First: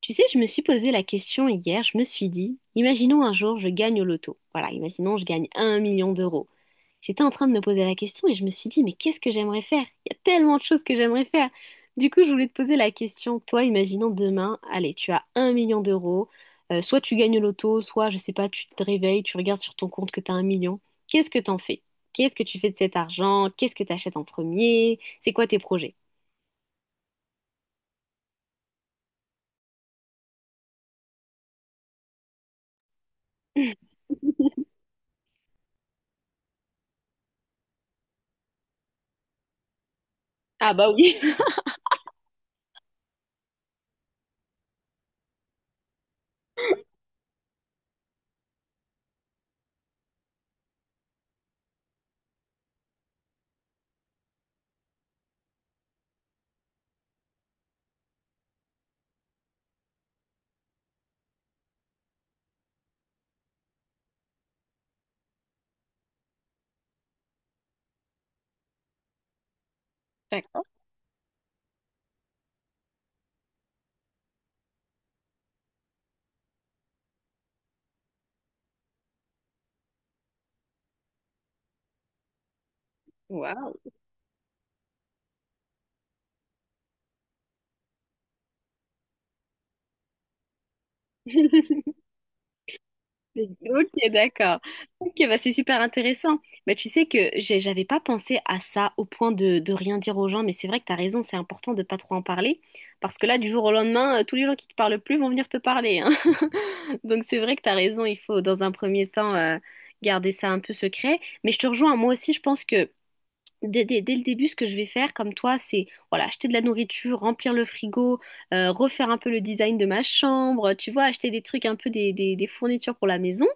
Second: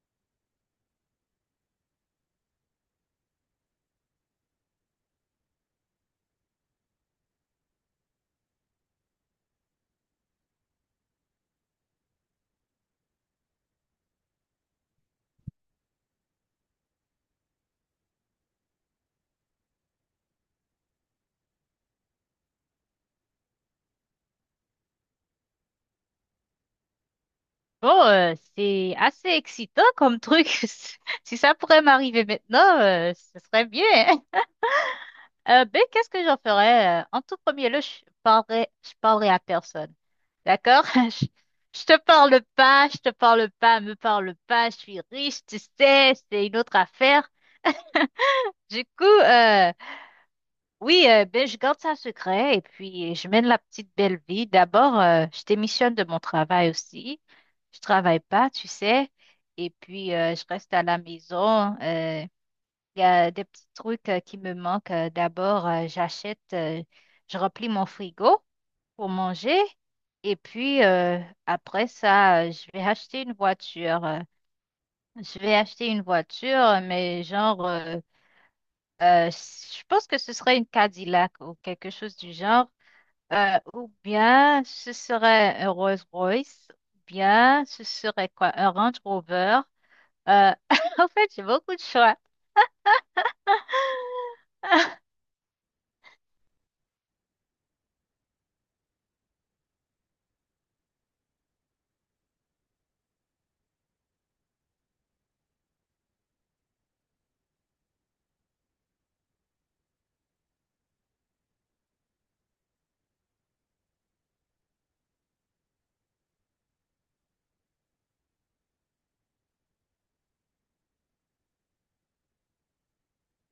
Tu sais, je me suis posé la question hier, je me suis dit, imaginons un jour je gagne au loto. Voilà, imaginons je gagne un million d'euros. J'étais en train de me poser la question et je me suis dit, mais qu'est-ce que j'aimerais faire? Il y a tellement de choses que j'aimerais faire. Du coup, je voulais te poser la question, toi, imaginons demain, allez, tu as un million d'euros. Soit tu gagnes au loto, soit, je sais pas, tu te réveilles, tu regardes sur ton compte que tu as un million. Qu'est-ce que t'en fais? Qu'est-ce que tu fais de cet argent? Qu'est-ce que tu achètes en premier? C'est quoi tes projets? Bon, c'est assez excitant comme truc. Si ça pourrait m'arriver maintenant, ce serait bien, hein. Qu'est-ce que j'en ferais? En tout premier lieu, je parlerais à personne. Ah D'accord? bah oui. Je te parle pas, je te parle pas, me parle pas, je suis riche, tu sais, c'est une autre affaire. Du coup, oui, ben, je garde ça secret et puis je mène la petite belle vie. D'abord, je démissionne de mon travail aussi. Je travaille pas, tu sais. Et puis, je reste à la maison. Il y a des petits trucs qui me manquent. D'abord, je remplis mon frigo pour manger. Et D'accord. puis, après ça, je vais acheter une voiture. Je vais acheter une voiture, mais je pense que ce serait une Cadillac ou quelque chose du genre. Waouh. Ou bien ce serait un Rolls-Royce, ou bien ce serait quoi? Un Range Rover. Euh, en fait, j'ai beaucoup de choix. Ok, d'accord. Ok, bah c'est super intéressant. Bah, tu sais que j'avais pas pensé à ça au point de rien dire aux gens, mais c'est vrai que tu as raison, c'est important de pas trop en parler, parce que là, du jour au lendemain, tous les gens qui te parlent plus vont venir te parler, hein. Donc c'est vrai que tu as raison, il faut dans un premier temps garder ça un peu secret. Mais je te rejoins, moi aussi, je pense que dès le début, ce que je vais faire, comme toi, c'est voilà, acheter de la nourriture, remplir le frigo, refaire un peu le design de ma chambre, tu vois, acheter des trucs un peu des fournitures pour la maison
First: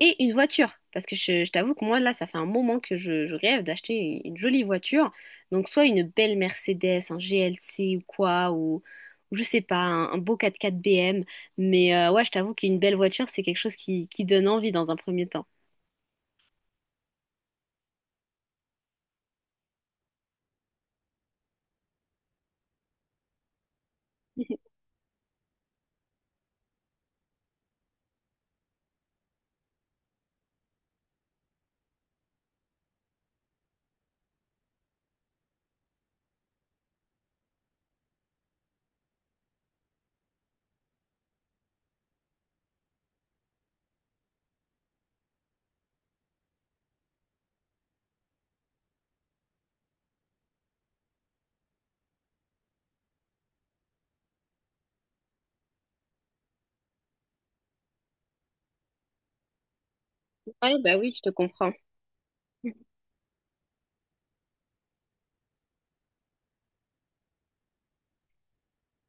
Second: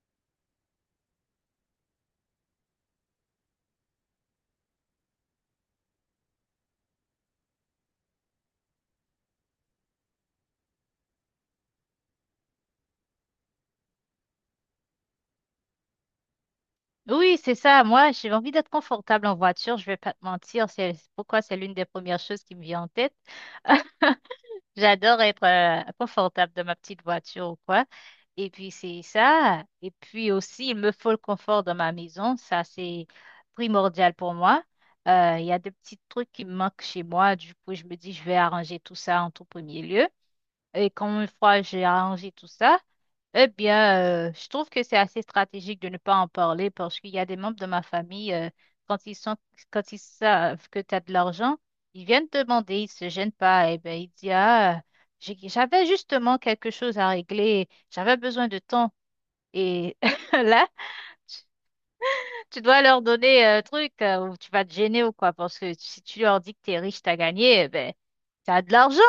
et une voiture. Parce que je t'avoue que moi, là, ça fait un moment que je rêve d'acheter une jolie voiture. Donc, soit une belle Mercedes, un GLC ou quoi, ou je sais pas, un beau 4x4 BM. Mais ouais, je t'avoue qu'une belle voiture, c'est quelque chose qui donne envie dans un premier temps. Oui, c'est ça. Moi, j'ai envie d'être confortable en voiture. Je vais pas te mentir. C'est pourquoi c'est l'une des premières choses qui me vient en tête. J'adore être confortable dans ma petite voiture ou quoi. Et puis c'est ça. Et puis aussi, il me faut le confort dans ma maison. Ça, c'est primordial pour moi. Il y a des petits trucs qui me manquent chez moi. Du coup, je me dis, je vais arranger tout ça en tout premier lieu. Et quand une fois j'ai arrangé tout ça, eh bien, je trouve que c'est assez stratégique de ne pas en parler parce qu'il y a des membres de ma famille, quand ils sont, quand ils savent que tu as de l'argent, ils viennent te demander, ils se gênent pas. Et ben, ils disent, ah, j'avais justement quelque chose à régler, j'avais besoin de temps. Et là, Ouais, bah oui, je te comprends. tu dois leur donner un truc ou tu vas te gêner ou quoi, parce que si tu leur dis que t'es riche, t'as gagné, eh ben, t'as de l'argent.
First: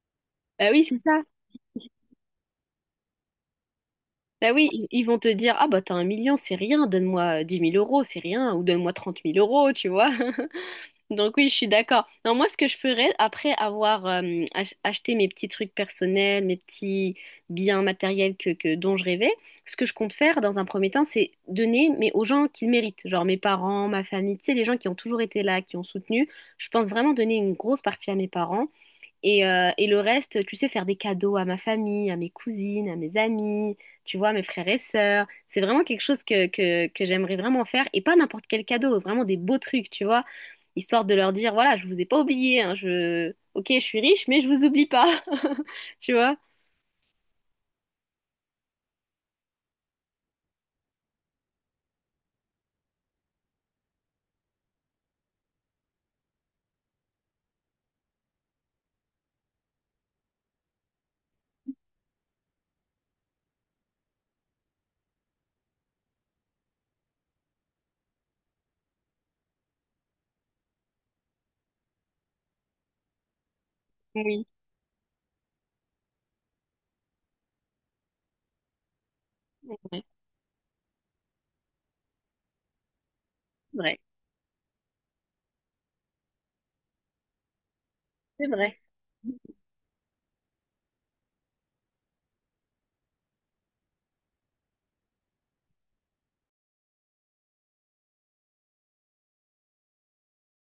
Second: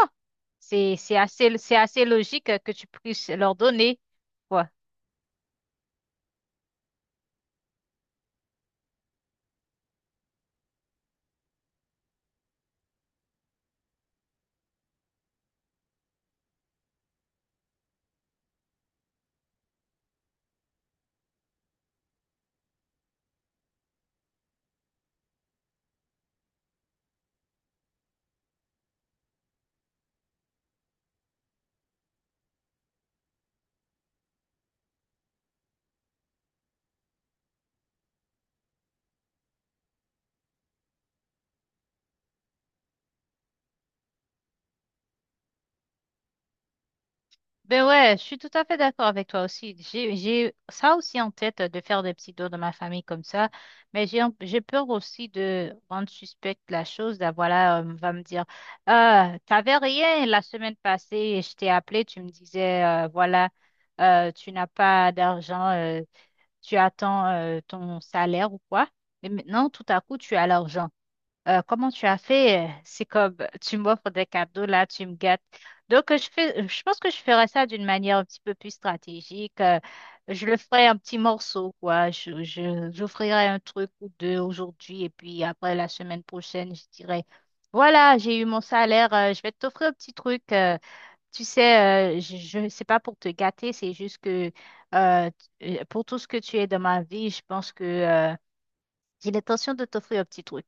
Bah oui, C'est, c'est c'est ça. assez, c'est assez logique que tu puisses leur donner, Bah oui, quoi. ils vont te dire, ah bah t'as un million, c'est rien, donne-moi dix mille euros, c'est rien, ou donne-moi trente mille euros, tu vois. Donc oui, je suis d'accord. Non, moi, ce que je ferais après avoir acheté mes petits trucs personnels, mes petits biens matériels dont je rêvais, ce que je compte faire dans un premier temps, c'est donner mais aux gens qui le méritent, genre mes parents, ma famille, tu sais, les gens qui ont toujours été là, qui ont soutenu. Je pense vraiment donner une grosse partie à mes parents et le reste, tu sais, faire des cadeaux à ma famille, à mes cousines, à mes amis, tu vois, à mes frères et sœurs. C'est vraiment quelque chose que j'aimerais vraiment faire. Et pas n'importe quel cadeau, vraiment des beaux trucs, tu vois. Histoire de leur dire, voilà, je vous ai pas oublié, hein, je... Ok, je suis riche, mais je vous oublie pas. Tu vois? Ben ouais, je suis tout à fait d'accord avec toi aussi. J'ai ça aussi en tête de faire des petits tours de ma famille comme ça, mais j'ai peur aussi de rendre suspecte la chose. Là, voilà, on va me dire, ah, t'avais rien la semaine passée et je t'ai appelé, tu me disais, voilà, tu n'as pas d'argent, tu attends ton salaire ou quoi, mais maintenant tout à coup tu as l'argent. Comment tu as fait? C'est comme tu m'offres des Oui, cadeaux là, tu me gâtes. Donc, je pense que je ferai ça d'une manière un petit peu plus stratégique. C'est Je le ferai un petit morceau, quoi. J'offrirai un truc vrai. ou deux aujourd'hui et puis après la semaine prochaine, je dirai, voilà, j'ai eu C'est mon vrai. salaire, je vais t'offrir un petit truc. Tu sais, je c'est pas pour te gâter, c'est juste que euh, pour tout ce que tu es dans ma vie, je pense que j'ai l'intention de t'offrir un petit truc.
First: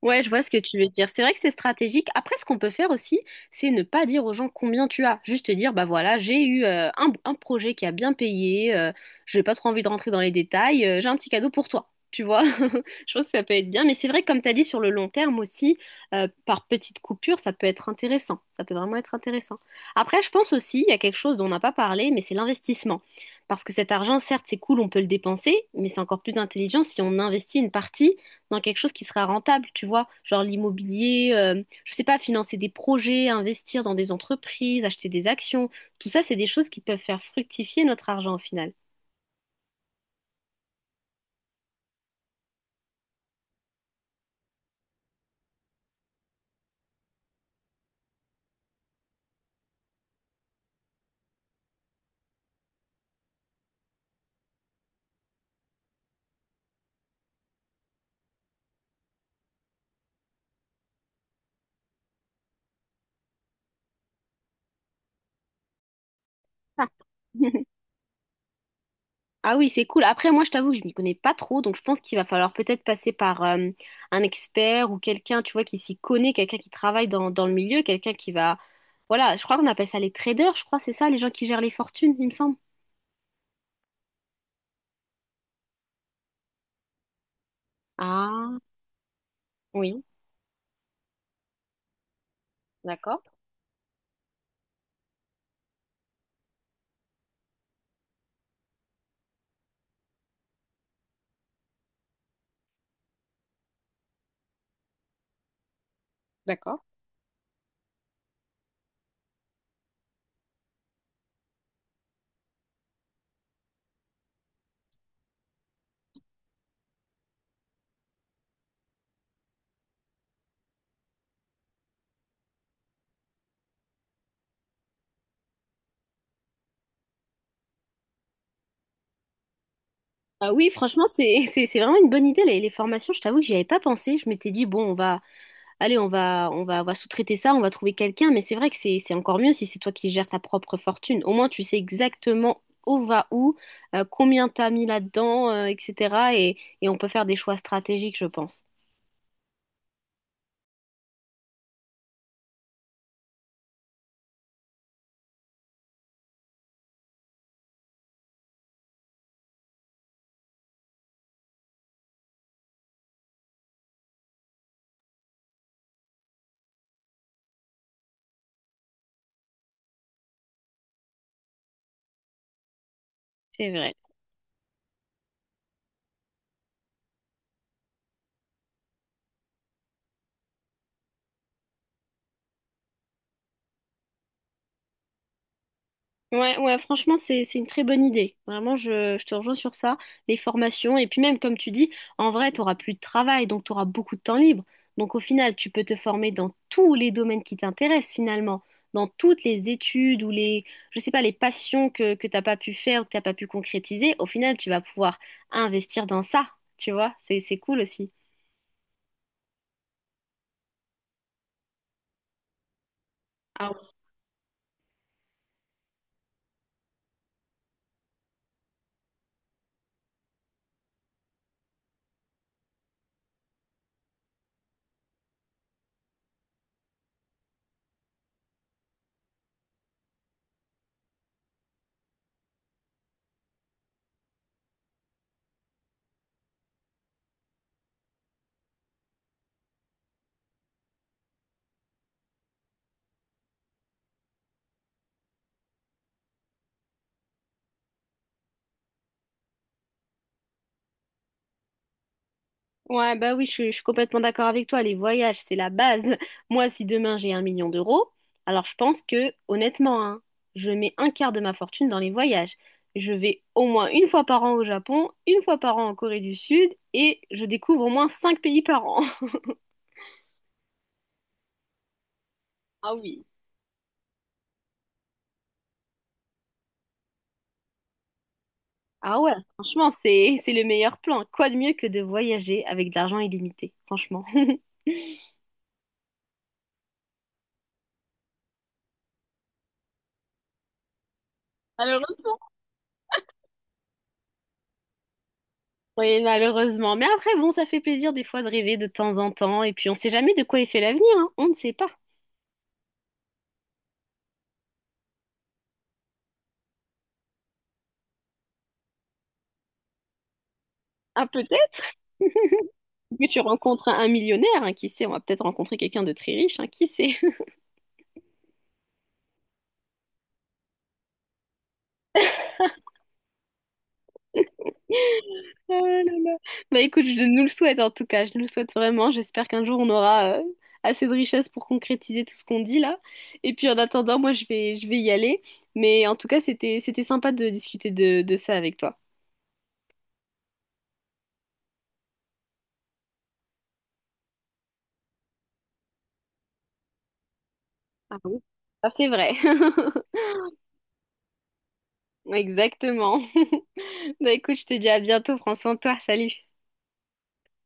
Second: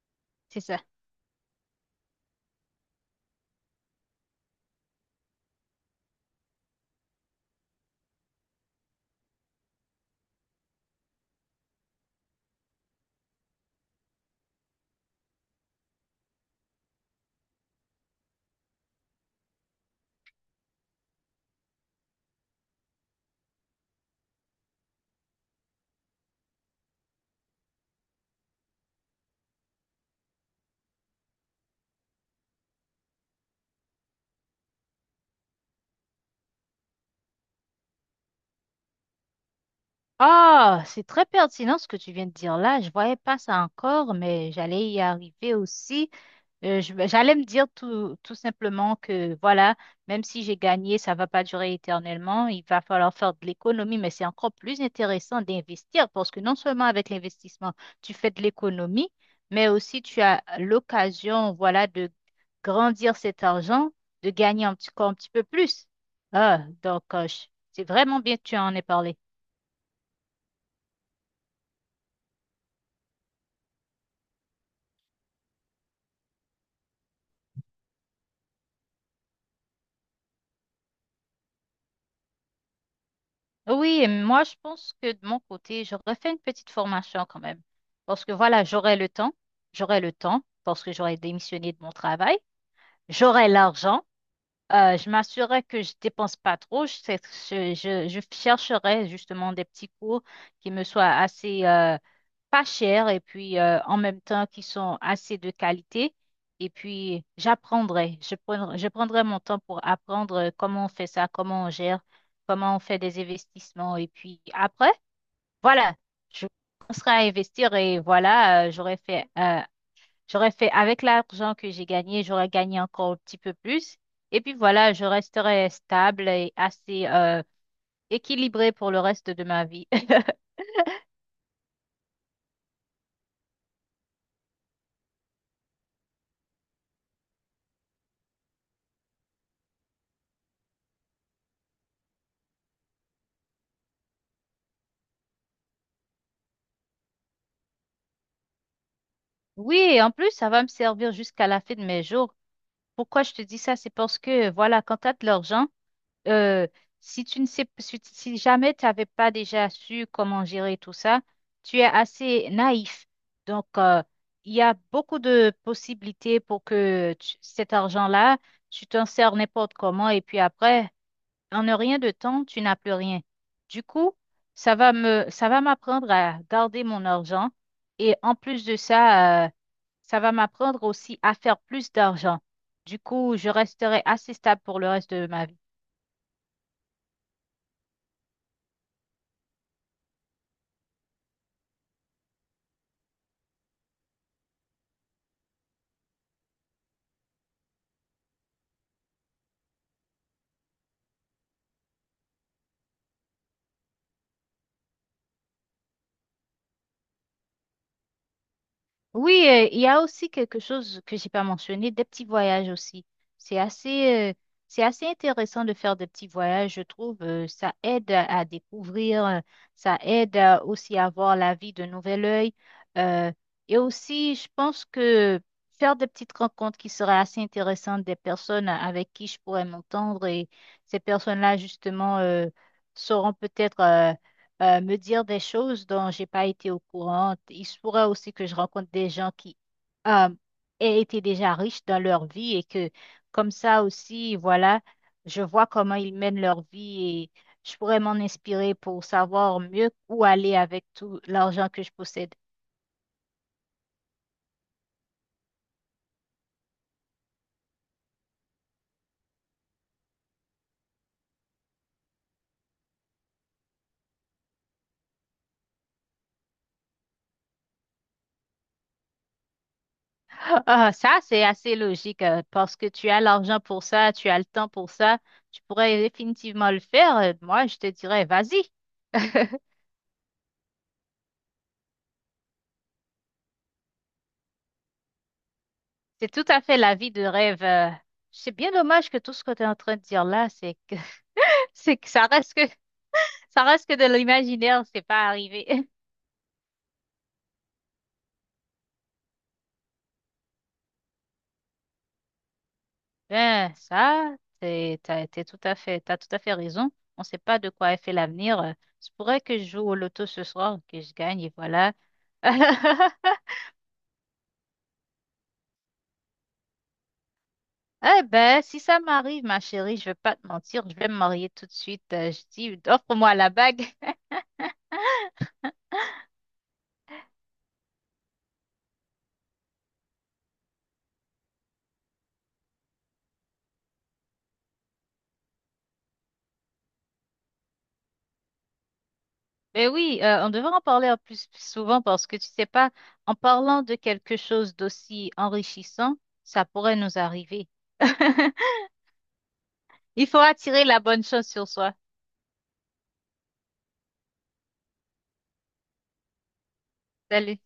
Ouais, je vois ce que C'est tu ça. veux dire. C'est vrai que c'est stratégique. Après, ce qu'on peut faire aussi, c'est ne pas dire aux gens combien tu as. Juste dire, bah voilà, j'ai eu un projet qui a bien payé, j'ai pas trop envie de rentrer dans les détails, j'ai un petit cadeau pour toi. Tu vois, je pense que ça peut être bien. Mais c'est vrai que comme tu as dit, sur le long terme aussi, par petites coupures, ça peut être intéressant. Ça peut vraiment être intéressant. Après, je pense aussi, il y a quelque chose dont on n'a pas parlé, mais c'est l'investissement. Parce que cet argent, certes, c'est cool, on peut le dépenser, mais c'est encore plus intelligent si on investit une partie dans quelque chose qui sera rentable, tu vois, genre l'immobilier, je sais pas, financer des projets, investir dans des entreprises, acheter des actions, tout ça, c'est des choses qui peuvent faire fructifier notre argent au final. Ah, c'est très pertinent ce que tu viens de dire là. Je voyais pas ça encore, mais j'allais y arriver aussi. Ben, j'allais me dire tout simplement que voilà, même si j'ai gagné, ça va pas durer éternellement. Il va falloir faire de l'économie, mais c'est encore plus intéressant d'investir parce que non seulement avec l'investissement, tu fais de l'économie, mais aussi tu as l'occasion, voilà, de grandir cet argent, de gagner encore un petit peu plus. Ah, Ah. donc, euh, je- c'est vraiment bien que tu en aies parlé. Ah oui, c'est cool. Après, moi, je t'avoue que je m'y connais pas trop, donc je pense qu'il va falloir peut-être passer par un expert ou quelqu'un, tu vois, qui s'y connaît, quelqu'un qui travaille dans le milieu, quelqu'un qui va... Voilà, je crois qu'on appelle ça les traders, je crois, c'est ça, les gens qui gèrent les fortunes, il me semble. Oui, et moi, je pense que de mon côté, j'aurais fait une petite formation quand même. Parce que Ah, voilà, j'aurais oui, le temps, parce que j'aurais démissionné de mon travail, d'accord, j'aurais l'argent. Je m'assurerai que je dépense pas trop. Je, sais- je chercherai justement des petits cours qui me soient assez pas chers et puis en même temps qui sont assez de qualité. Et d'accord. puis j'apprendrai. Je prendrai mon temps pour apprendre comment on fait ça, comment on gère, comment on fait des investissements. Et puis après, voilà, je commencerai à investir et voilà, J'aurais fait avec l'argent que j'ai gagné, j'aurais gagné encore un petit peu plus. Et puis voilà, je resterais stable et assez équilibrée pour le reste de ma vie. Ah oui, franchement, c'est c'est vraiment une bonne idée, les formations. Je t'avoue que j'y avais pas pensé. Je m'étais dit, bon, allez, on va sous-traiter ça, on va trouver quelqu'un. Mais c'est vrai que c'est encore mieux si c'est toi qui gères ta propre fortune. Au moins, tu sais exactement où va où, combien t'as mis là-dedans, etc. Et on peut faire des choix stratégiques, je pense. Oui, et en plus, ça va me servir jusqu'à la fin de mes jours. Pourquoi je te dis ça? C'est parce que, voilà, quand tu as de l'argent, euh, si tu ne sais, si, si jamais tu n'avais pas déjà su comment gérer tout ça, tu es assez naïf. Donc, il y a beaucoup de possibilités pour que cet argent-là, tu t'en sers n'importe comment et puis après, en ne rien de temps, tu n'as plus rien. C'est Du vrai. coup, ça va m'apprendre à garder mon argent et en plus de ça, ça va m'apprendre aussi à faire plus d'argent. Du coup, je resterai assez stable pour le reste de ma vie. Ouais, ouais, franchement, c'est une très bonne idée. Vraiment, je te rejoins sur ça, les formations. Et puis même, comme tu dis, en vrai, tu n'auras plus de travail, donc tu auras beaucoup de temps libre. Donc au final, tu peux te former dans tous les domaines qui t'intéressent finalement, dans toutes les études ou les, je sais pas, les passions que t'as pas pu faire ou que t'as pas pu concrétiser. Au final, tu vas pouvoir investir dans ça, tu vois. C'est cool aussi. Oui, il y a aussi quelque chose que j'ai pas mentionné, des petits voyages aussi. C'est assez, euh, c'est assez intéressant de faire des petits voyages, je trouve. Ça aide à découvrir, ça aide aussi à voir la vie d'un nouvel œil. euh, et aussi, je pense que faire des petites rencontres qui seraient assez intéressantes, des personnes avec qui je pourrais m'entendre, et ces personnes-là, justement, sauront peut-être me dire des choses dont j'ai pas été au courant. Il se pourrait aussi que je rencontre des gens qui euh, aient été déjà riches dans leur vie et que comme ça aussi, voilà, je vois comment ils mènent leur vie et je pourrais m'en inspirer pour savoir mieux où aller avec tout l'argent que je possède. Ouais, bah oui, je suis complètement d'accord avec toi. Les voyages, c'est la base. Moi, si demain j'ai un million d'euros, alors je pense que, honnêtement, hein, je mets un quart de ma fortune dans les voyages. Je vais au moins une fois par an au Japon, une fois par an en Corée du Sud, et je découvre au moins cinq pays par an. Ah, ah, ça, c'est assez logique parce que Ah tu as oui. l'argent pour ça, tu as le temps pour ça. Tu pourrais définitivement le faire. Moi, je te dirais, vas-y. Ah ouais, franchement, c'est le meilleur plan. Quoi de mieux que de voyager avec de l'argent illimité, franchement. C'est tout à fait la vie de rêve. C'est bien dommage que tout ce que tu es en train de dire là, c'est que, c'est Alors, que ça reste que, ça reste que de l'imaginaire, c'est pas arrivé. oui, malheureusement. Mais après, bon, ça fait plaisir des fois de rêver de temps en temps. Et puis, on ne sait jamais de quoi est fait l'avenir, hein. On ne sait pas. Ben, ça, t'as tout à fait raison. On sait pas de quoi est fait l'avenir. Je pourrait que je joue au loto ce soir, que je Ah, gagne et peut-être voilà. que tu rencontres un millionnaire, hein, qui sait, on va peut-être rencontrer quelqu'un de très riche, hein, qui sait? Eh ben, si ça m'arrive, ma chérie, je vais pas te mentir, je vais me marier tout de suite. Je dis, offre-moi la bague. Oh là là. Bah écoute, je nous le souhaite en tout cas. Je nous le souhaite vraiment. J'espère qu'un jour, on aura assez de richesse pour concrétiser tout ce qu'on dit là. Et puis, en attendant, moi, je vais y aller. Mais en tout cas, c'était sympa de discuter de ça avec toi. Ben oui, on devrait en parler en plus souvent parce que tu sais pas, en parlant de quelque chose d'aussi enrichissant, ça pourrait nous arriver. Ah oui. Ah, c'est vrai. Il faut attirer la bonne chose sur soi. Exactement. Bah écoute, je te dis à bientôt, prends soin de toi, salut. Salut.